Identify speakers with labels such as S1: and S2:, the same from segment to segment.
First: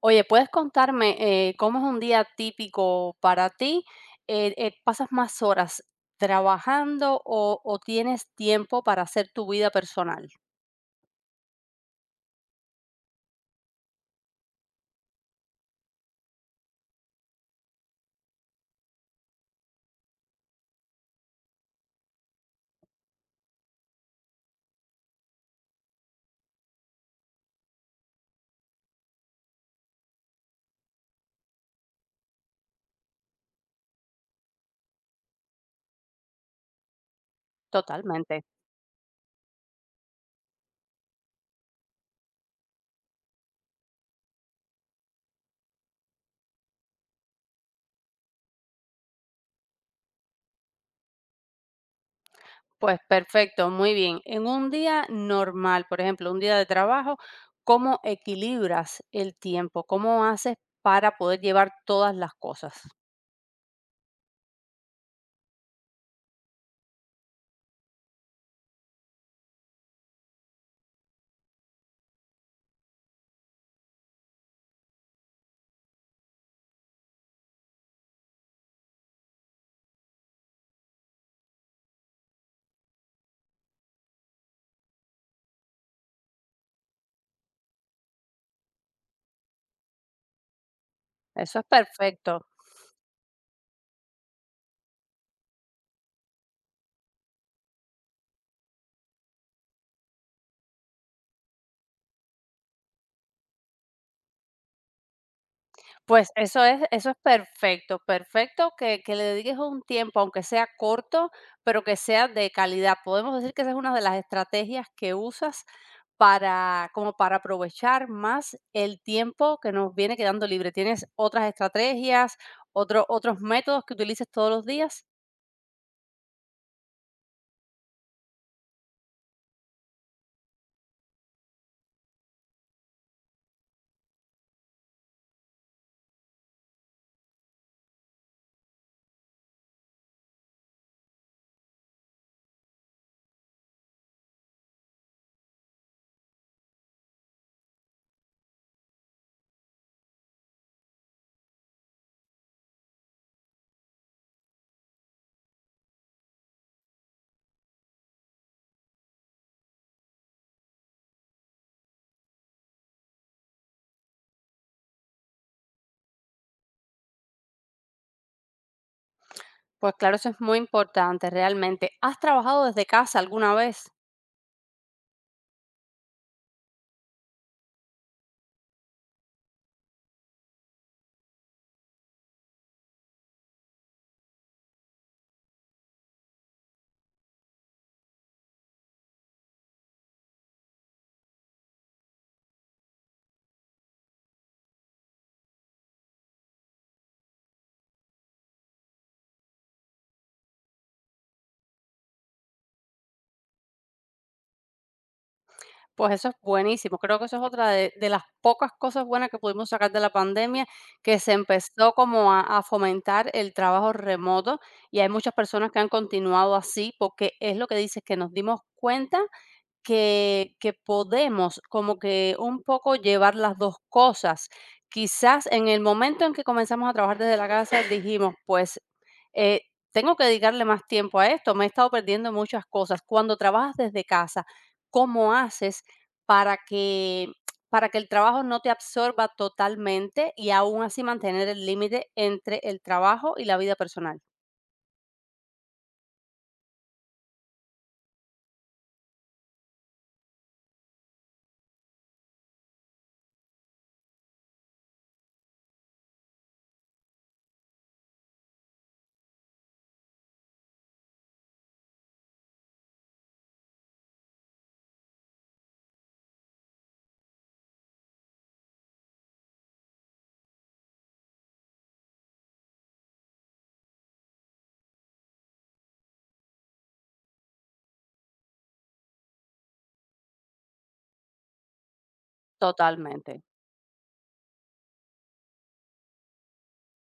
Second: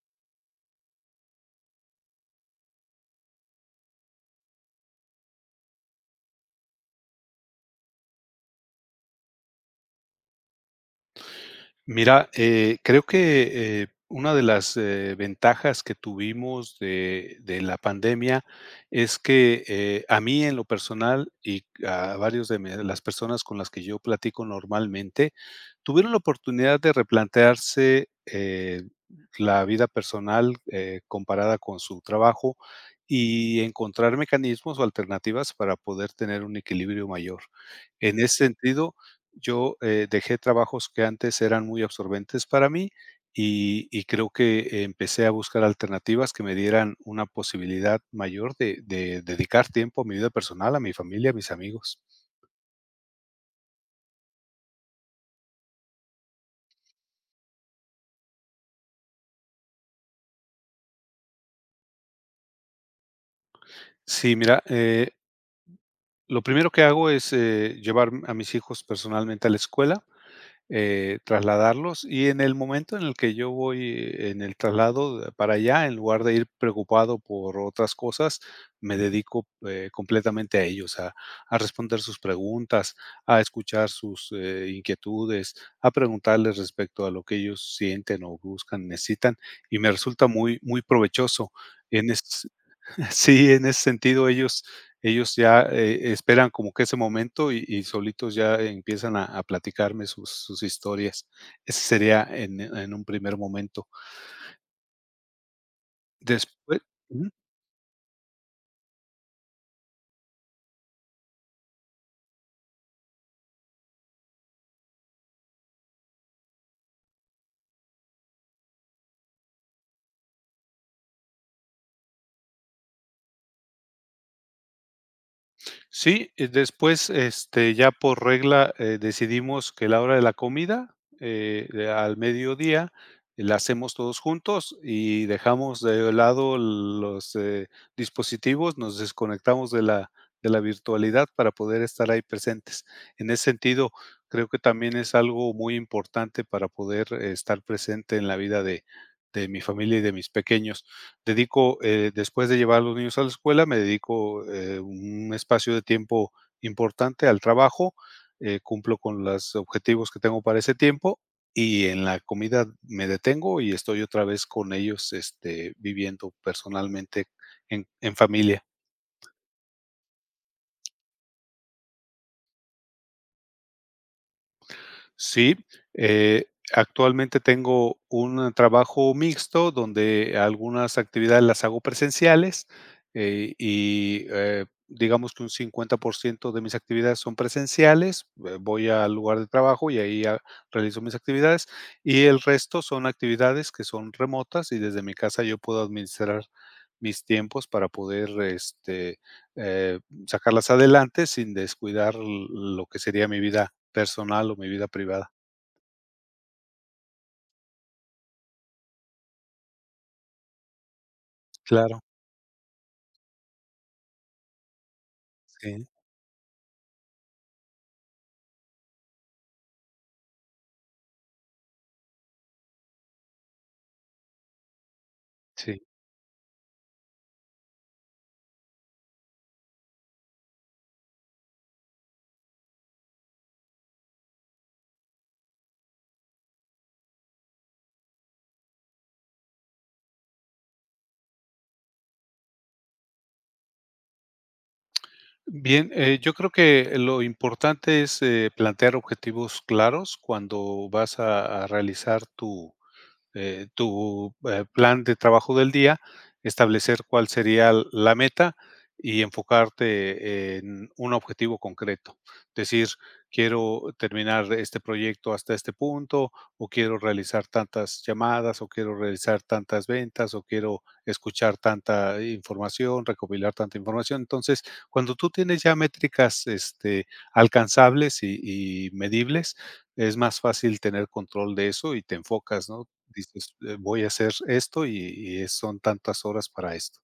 S1: Oye, ¿puedes contarme, cómo es un día típico para ti? ¿Pasas más horas trabajando o tienes tiempo para hacer tu vida personal?
S2: Mira, creo que una de las ventajas que tuvimos de la pandemia es que a mí en lo personal y a varios de las personas con las que yo platico normalmente, tuvieron la oportunidad de replantearse la vida personal comparada con su trabajo y encontrar mecanismos o alternativas para poder tener un equilibrio mayor. En ese
S1: Totalmente.
S2: sentido, yo, dejé trabajos que antes eran muy absorbentes para mí y creo que empecé a buscar alternativas que me dieran una posibilidad mayor de dedicar tiempo a mi vida personal, a mi familia, a mis amigos.
S1: Pues perfecto, muy bien. En un día normal, por ejemplo, un día de trabajo, ¿cómo equilibras el tiempo? ¿Cómo haces para poder llevar todas las cosas?
S2: Sí, mira, lo primero que hago es, llevar a mis hijos personalmente a la escuela. Trasladarlos. Y en el momento en el que yo voy en el traslado para allá, en lugar de ir preocupado por otras cosas, me dedico completamente a ellos, a responder sus preguntas, a escuchar sus inquietudes, a preguntarles respecto a lo que ellos sienten o buscan, necesitan, y me resulta muy, muy provechoso.
S1: Eso es
S2: En,
S1: perfecto.
S2: es- Sí, en ese sentido ellos ya, esperan como que ese momento y solitos ya empiezan a platicarme sus historias. Ese sería en un primer momento.
S1: Pues eso
S2: Después
S1: es eso es perfecto, perfecto que le dediques un tiempo, aunque sea corto, pero que sea de calidad. Podemos decir que esa es una de las estrategias que usas para como para aprovechar más el tiempo que nos viene quedando libre. ¿Tienes otras estrategias, otros métodos que utilices todos los días?
S2: Sí, y después, este, ya por regla, decidimos que la hora de la comida, de al mediodía, la hacemos todos juntos y dejamos de lado los, dispositivos, nos desconectamos de la virtualidad para poder estar ahí presentes. En ese sentido, creo que también es algo muy importante para poder estar presente en la vida de mi familia y de mis pequeños dedico, después de llevar a los niños a la escuela, me dedico un espacio de tiempo importante al trabajo, cumplo con los objetivos que tengo para ese tiempo y en la comida me detengo y estoy otra vez con ellos este, viviendo personalmente en familia.
S1: Pues claro, eso es muy importante realmente. ¿Has trabajado desde casa alguna vez?
S2: Sí, eh, actualmente tengo un trabajo mixto donde algunas actividades las hago presenciales y digamos que un 50% de mis actividades son presenciales. Voy al lugar de trabajo y ahí realizo mis actividades y el resto son actividades que son remotas y desde mi casa yo puedo administrar mis tiempos para poder este, eh, sacarlas adelante sin descuidar lo que sería mi vida personal o mi vida privada.
S1: Pues eso es buenísimo. Creo que eso es otra de las pocas cosas buenas que pudimos sacar de la pandemia, que se empezó
S2: Claro,
S1: como a fomentar el trabajo remoto y hay muchas personas que
S2: sí,
S1: han continuado así porque es lo que dices, que nos dimos cuenta que podemos como que un poco llevar las 2 cosas. Quizás en
S2: sí.
S1: el momento en que comenzamos a trabajar desde la casa dijimos: "Pues, eh, tengo que dedicarle más tiempo a esto, me he estado perdiendo muchas cosas". Cuando trabajas desde casa, ¿cómo haces para que para que el trabajo no te absorba totalmente y aún así mantener el límite entre el trabajo y la vida personal?
S2: Bien, yo creo que lo importante es, plantear objetivos claros cuando vas a realizar tu plan de trabajo del día, establecer cuál sería la meta y enfocarte en un objetivo concreto. Decir, quiero terminar este proyecto hasta este punto, o quiero realizar tantas llamadas, o quiero realizar tantas ventas, o quiero escuchar tanta información, recopilar tanta información. Entonces, cuando tú tienes ya métricas este, alcanzables y medibles, es más fácil tener control de eso y te enfocas, ¿no?
S1: Totalmente.
S2: Dices, voy a hacer esto y es son tantas horas para esto.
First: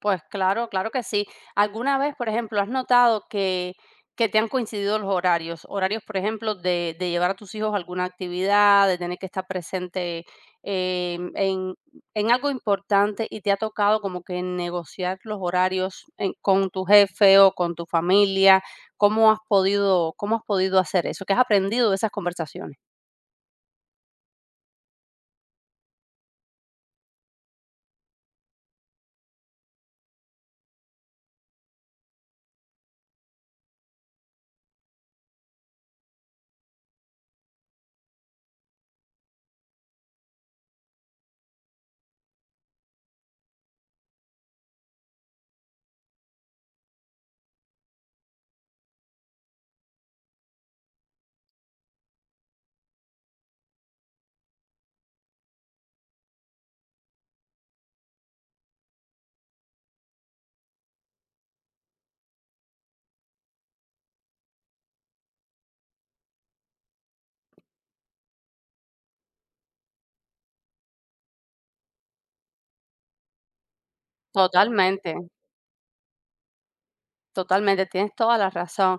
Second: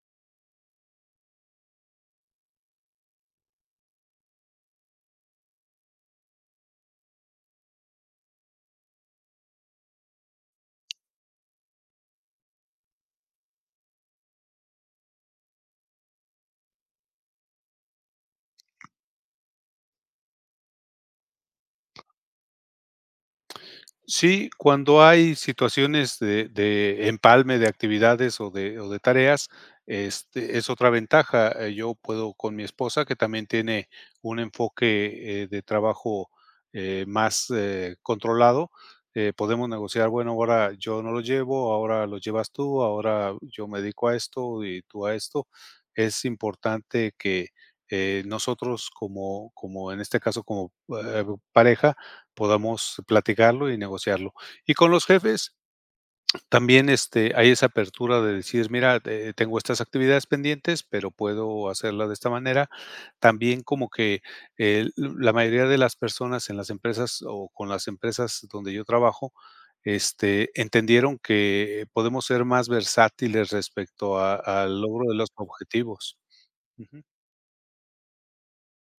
S1: Pues claro, claro que sí. ¿Alguna vez, por ejemplo, has notado que te han coincidido los horarios? Horarios, por ejemplo, de llevar a tus hijos a alguna actividad, de tener que estar presente eh, en, en algo importante y te ha tocado como que negociar los horarios en- con tu jefe o con tu familia. Cómo has podido hacer eso? ¿Qué has aprendido de esas conversaciones?
S2: Sí, cuando hay situaciones de empalme de actividades o de tareas, este, es otra ventaja. Yo puedo con mi esposa, que también tiene un enfoque, de trabajo, más, controlado, podemos negociar, bueno, ahora yo no lo llevo, ahora lo llevas tú, ahora yo me dedico a esto y tú a esto. Es importante que, nosotros como en este caso como, pareja, podamos platicarlo y negociarlo. Y con los jefes también, este, hay esa apertura de decir: "Mira, tengo estas actividades pendientes, pero puedo hacerla de esta manera". También como que, la mayoría de las personas en las empresas o con las empresas donde yo trabajo, este, entendieron que podemos ser más versátiles respecto a al logro
S1: Totalmente.
S2: de los objetivos. Ujú.
S1: Totalmente, tienes toda la razón.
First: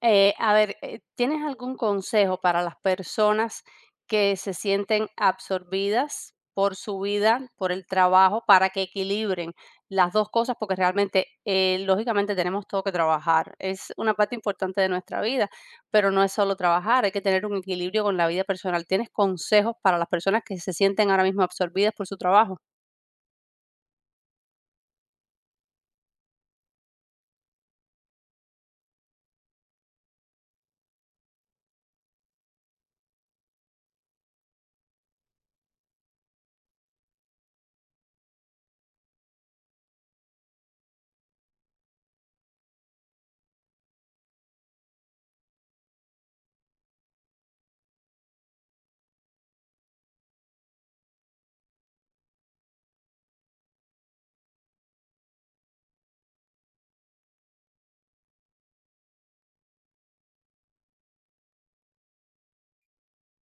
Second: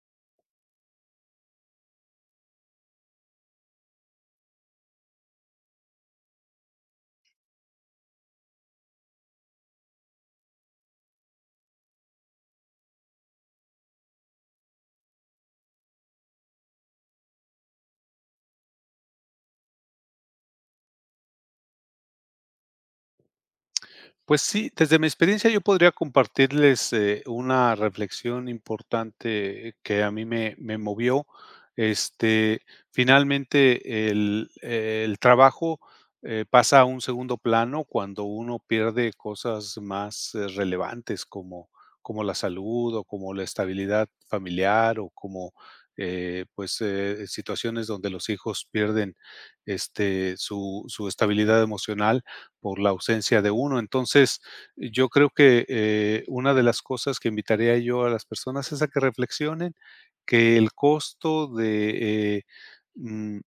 S1: A ver, ¿tienes algún consejo para las personas que se sienten absorbidas por su vida, por el trabajo, para que equilibren las dos cosas? Porque realmente, lógicamente, tenemos todo que trabajar. Es una parte importante de nuestra vida, pero no es solo trabajar, hay que tener un equilibrio con la vida personal. ¿Tienes consejos para las personas que se sienten ahora mismo absorbidas por su trabajo?
S2: Pues sí, desde mi experiencia yo podría compartirles, una reflexión importante que a mí me movió. Este, finalmente el trabajo, pasa a un segundo plano cuando uno pierde cosas más, relevantes como como la salud o como la estabilidad familiar o como, pues, situaciones donde los hijos pierden, este, su estabilidad emocional por la ausencia de uno. Entonces, yo creo que una de las cosas que invitaría yo a las personas es a que reflexionen que el costo de mm,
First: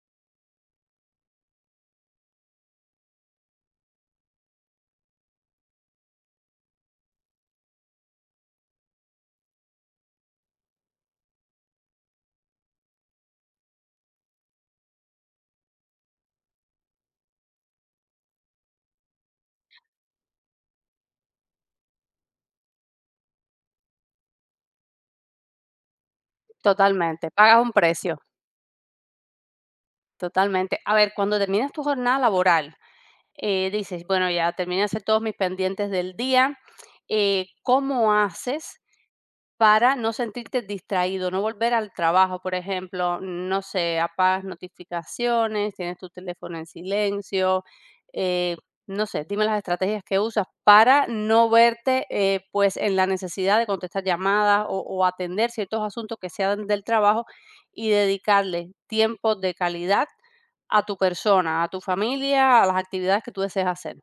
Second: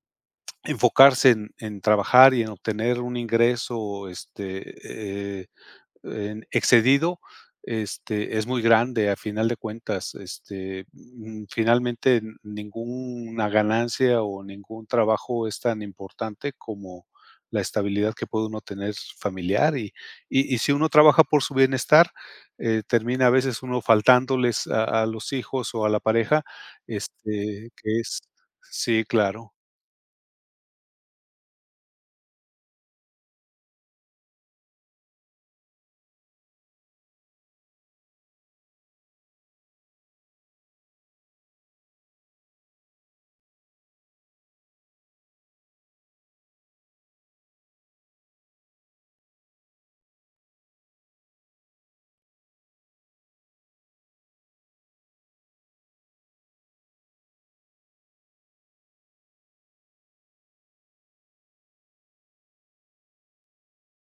S2: enfocarse en trabajar y en obtener un ingreso este, en excedido, este, es muy grande, a final de cuentas, este, finalmente ninguna ganancia o ningún trabajo es tan importante como la estabilidad que puede uno tener familiar y si uno trabaja por su bienestar, termina a veces uno faltándoles a los hijos o a la pareja,
S1: Totalmente, pagas
S2: este,
S1: un
S2: que es
S1: precio.
S2: sí, claro.
S1: Totalmente. A ver, cuando terminas tu jornada laboral, dices, bueno, ya terminé de hacer todos mis pendientes del día. ¿Cómo haces para no sentirte distraído, no volver al trabajo, por ejemplo, no sé, apagas notificaciones, tienes tu teléfono en silencio, eh, no sé, dime las estrategias que usas para no verte, pues, en la necesidad de contestar llamadas o atender ciertos asuntos que sean del trabajo y dedicarle tiempo de calidad a tu persona, a tu familia, a las actividades que tú deseas hacer.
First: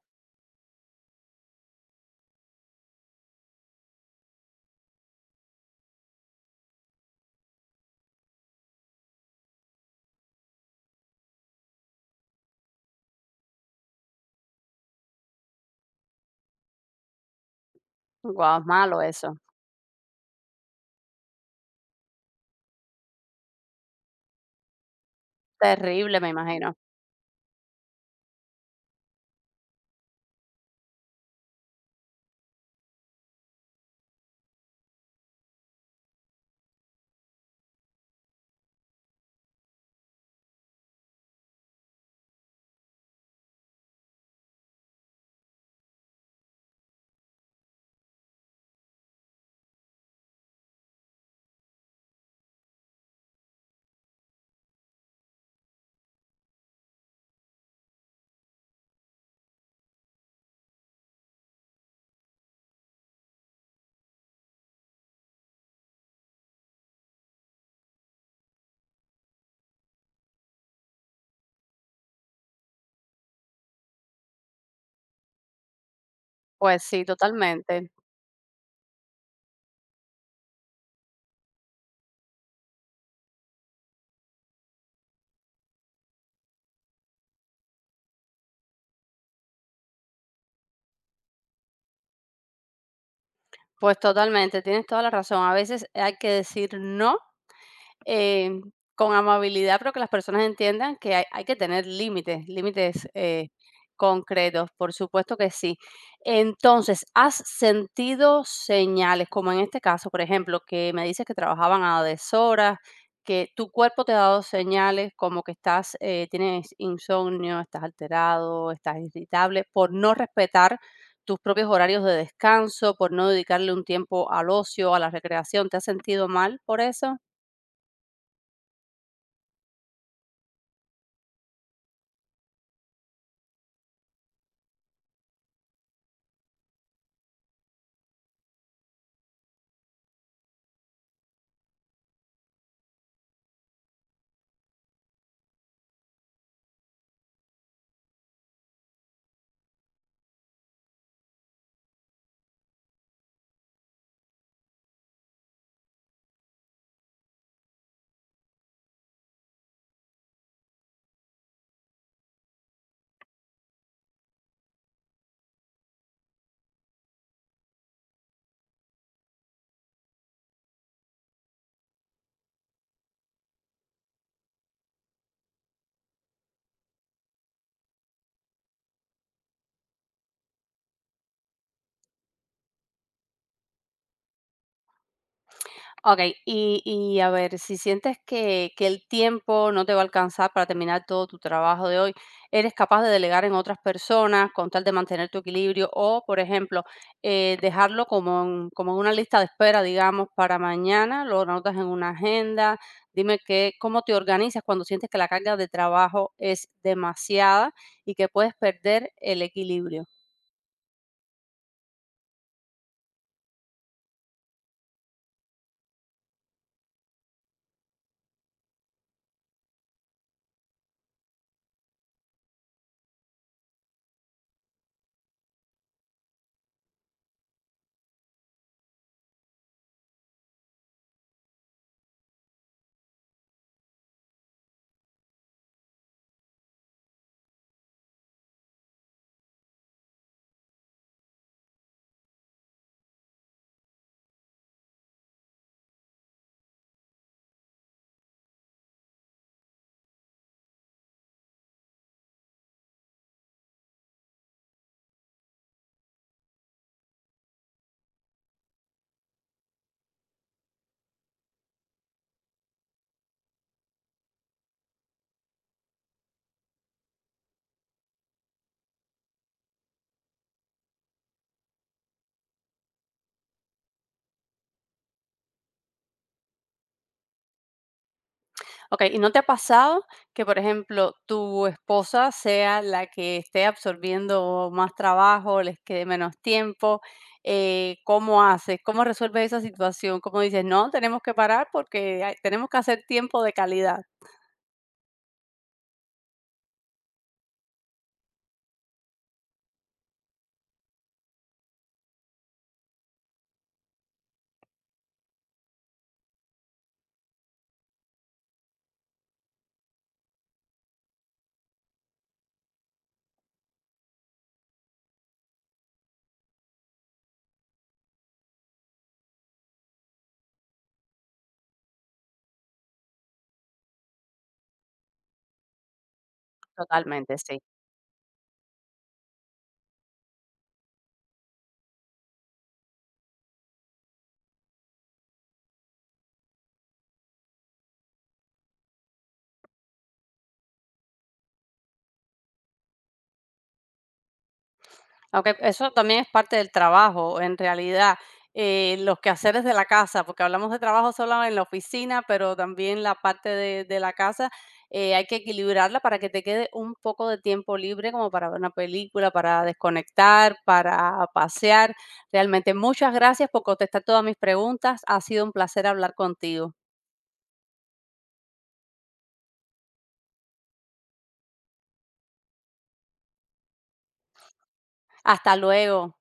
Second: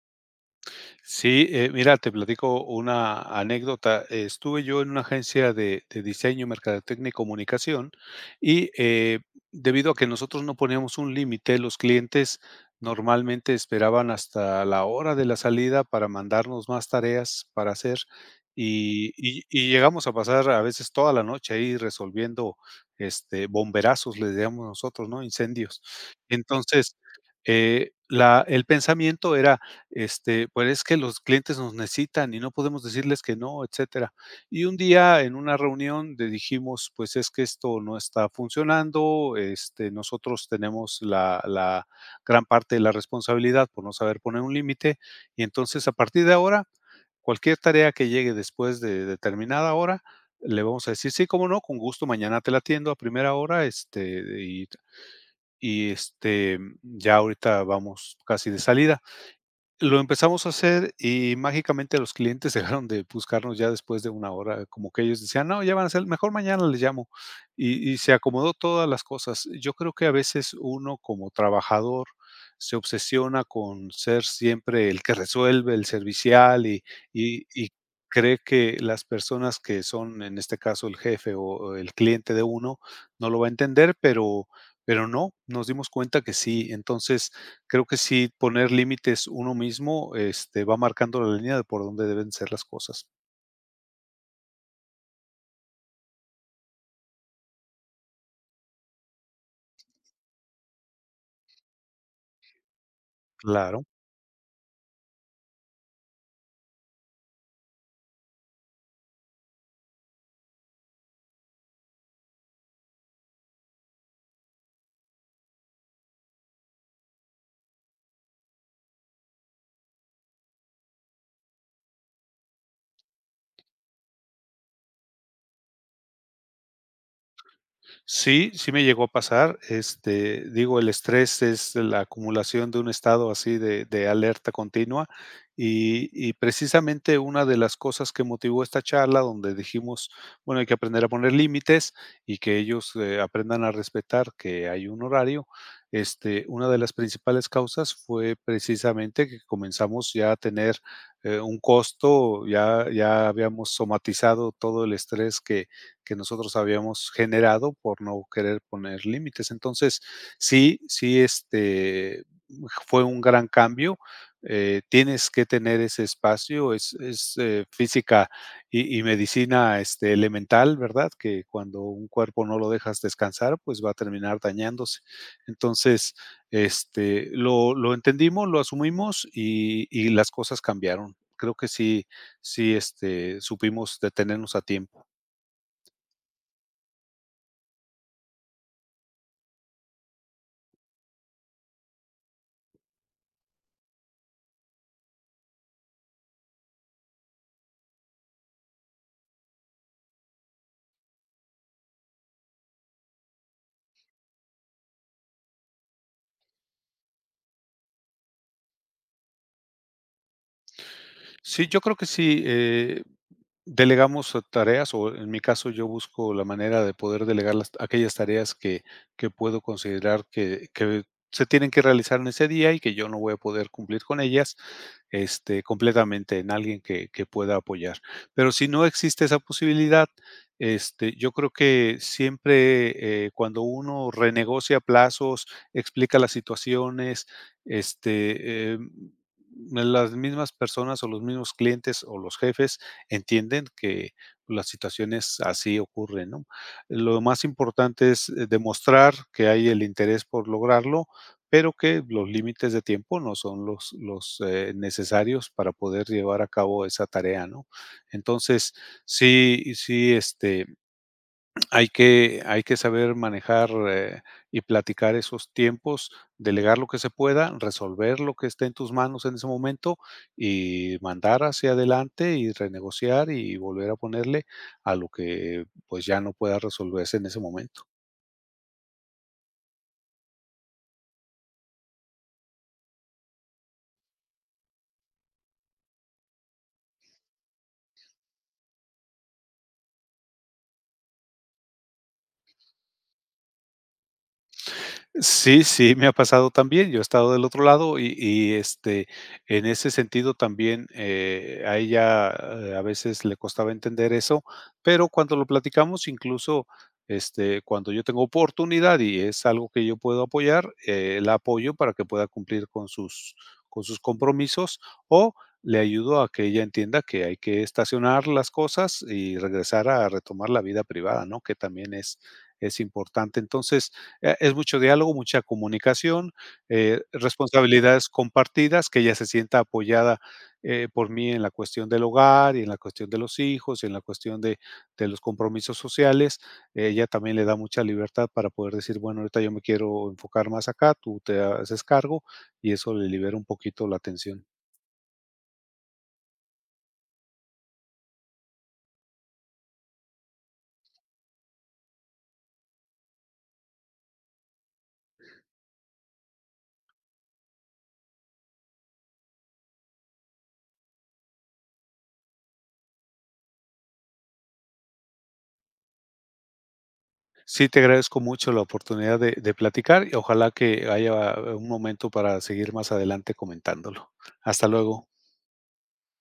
S2: Sí, mira, te platico una anécdota. Estuve yo en una agencia de diseño, mercadotecnia y comunicación y debido a que nosotros no poníamos un límite, los clientes normalmente esperaban hasta la hora de la salida para mandarnos más tareas para hacer
S1: Guau, es malo eso.
S2: y llegamos a pasar a veces toda la noche ahí resolviendo este, bomberazos, les llamamos nosotros, ¿no? Incendios.
S1: Terrible, me imagino.
S2: Entonces, el pensamiento era este, pues es que los clientes nos necesitan y no podemos decirles que no, etcétera. Y un día en una reunión le dijimos, pues es que esto no está funcionando, este, nosotros tenemos la gran parte de la responsabilidad por no saber poner un límite y entonces a partir de ahora, cualquier tarea que llegue después de determinada hora, le vamos a decir, sí, cómo no, con gusto, mañana te la atiendo a primera hora, este, y este, ya ahorita vamos casi de salida lo empezamos a hacer y mágicamente los clientes dejaron de buscarnos ya después de una hora, como que ellos decían: "No, ya van a ser mejor mañana les llamo", y se acomodó todas las cosas. Yo creo que a veces uno como trabajador se obsesiona con ser siempre el que resuelve, el servicial y
S1: Pues sí,
S2: y y
S1: totalmente.
S2: cree que las personas que son, en este caso, el jefe o el cliente de uno, no lo va a entender, pero no, nos dimos cuenta que sí. Entonces, creo que sí, poner límites uno mismo, este, va marcando la línea de por dónde deben ser las cosas.
S1: Pues totalmente, tienes toda la razón. A veces hay que decir no, eh, con amabilidad, pero que las personas entiendan que hay que tener límites, límites
S2: Claro.
S1: concretos, por supuesto que sí. Entonces, ¿has sentido señales, como en este caso, por ejemplo, que me dices que trabajaban a deshoras, que tu cuerpo te ha dado señales como que estás, tienes insomnio, estás alterado, estás irritable, por no respetar tus propios horarios de descanso, por no dedicarle un tiempo al ocio, a la recreación? ¿Te has sentido mal por eso?
S2: Sí, sí me llegó a pasar. Este, digo, el estrés es la acumulación de un estado así de alerta continua. Y precisamente una de las cosas que motivó esta charla, donde dijimos, bueno, hay que aprender a poner límites y que ellos aprendan a respetar que hay un horario, este, una de las principales causas fue precisamente que comenzamos ya a tener un costo, ya, ya habíamos somatizado todo el estrés que nosotros habíamos generado por no querer poner límites. Entonces, sí, sí, este, fue un gran cambio. Tienes que tener ese espacio, es, física y medicina este, elemental, ¿verdad? Que cuando un cuerpo no lo dejas descansar, pues va a terminar dañándose. Entonces, este, lo entendimos, lo asumimos y las cosas cambiaron. Creo que sí, sí, este, supimos detenernos a tiempo.
S1: Okey, y a ver, si sientes que el tiempo no te va a alcanzar para terminar todo tu trabajo de hoy, ¿eres capaz de delegar en otras personas con tal de mantener tu equilibrio? O, por ejemplo, dejarlo como en una lista de espera, digamos, para mañana, lo anotas en una agenda. Dime qué cómo te organizas cuando sientes que la carga de trabajo es demasiada y que puedes perder el equilibrio.
S2: Sí, yo creo que sí, delegamos tareas, o en mi caso yo busco la manera de poder delegar las aquellas tareas que puedo considerar que se tienen que realizar en ese día y que yo no voy a poder cumplir con ellas, este, completamente en alguien que pueda apoyar. Pero si no existe esa posibilidad, este, yo creo que siempre, cuando uno renegocia plazos, explica las situaciones, este, em las mismas personas o los mismos clientes o los jefes entienden que las situaciones así ocurren, ¿no? Lo más importante es, demostrar que hay el interés por lograrlo, pero que los límites de tiempo no son los necesarios para poder llevar a cabo esa tarea, ¿no? Entonces, sí sí, este, hay que saber manejar y platicar esos tiempos, delegar lo que se pueda, resolver lo que esté en tus manos en ese momento y mandar hacia adelante y renegociar y volver a ponerle a lo que pues ya no pueda resolverse en ese momento.
S1: Okey, ¿y no te ha pasado que, por ejemplo, tu esposa sea la que esté absorbiendo más trabajo, les quede menos tiempo? ¿Cómo haces? ¿Cómo resuelves esa situación? ¿Cómo dices: "No, tenemos que parar porque hay tenemos que hacer tiempo de calidad"?
S2: Sí, sí, me ha pasado también. Yo he estado del otro lado este, en ese sentido también, a ella, a veces le costaba entender eso, pero cuando lo platicamos, incluso, este, cuando yo tengo oportunidad y es algo que yo puedo apoyar, la apoyo para que pueda cumplir con sus compromisos o le ayudo a que ella entienda que hay que estacionar las cosas y regresar a retomar la vida privada, ¿no? Que también es importante. Entonces, es mucho diálogo, mucha comunicación,
S1: Totalmente, sí.
S2: responsabilidades compartidas, que ella se sienta apoyada, por mí en la cuestión del hogar y en la cuestión de los hijos y en la cuestión de los compromisos sociales. Ella también le da mucha libertad para poder decir: "Bueno, ahorita yo me quiero enfocar más acá, tú te haces cargo", y eso le libera un poquito la tensión.
S1: Aunque eso también es parte del trabajo, en realidad, los quehaceres de la casa, porque hablamos de trabajo solo en la oficina, pero también la parte de la casa, hay que equilibrarla para que te quede un poco de tiempo libre como para ver una película, para desconectar, para pasear. Realmente, muchas gracias por contestar todas mis preguntas. Ha sido un placer hablar contigo.
S2: Sí, te agradezco mucho la oportunidad de platicar y ojalá que haya un momento para seguir más adelante comentándolo. Hasta luego.
S1: Hasta luego.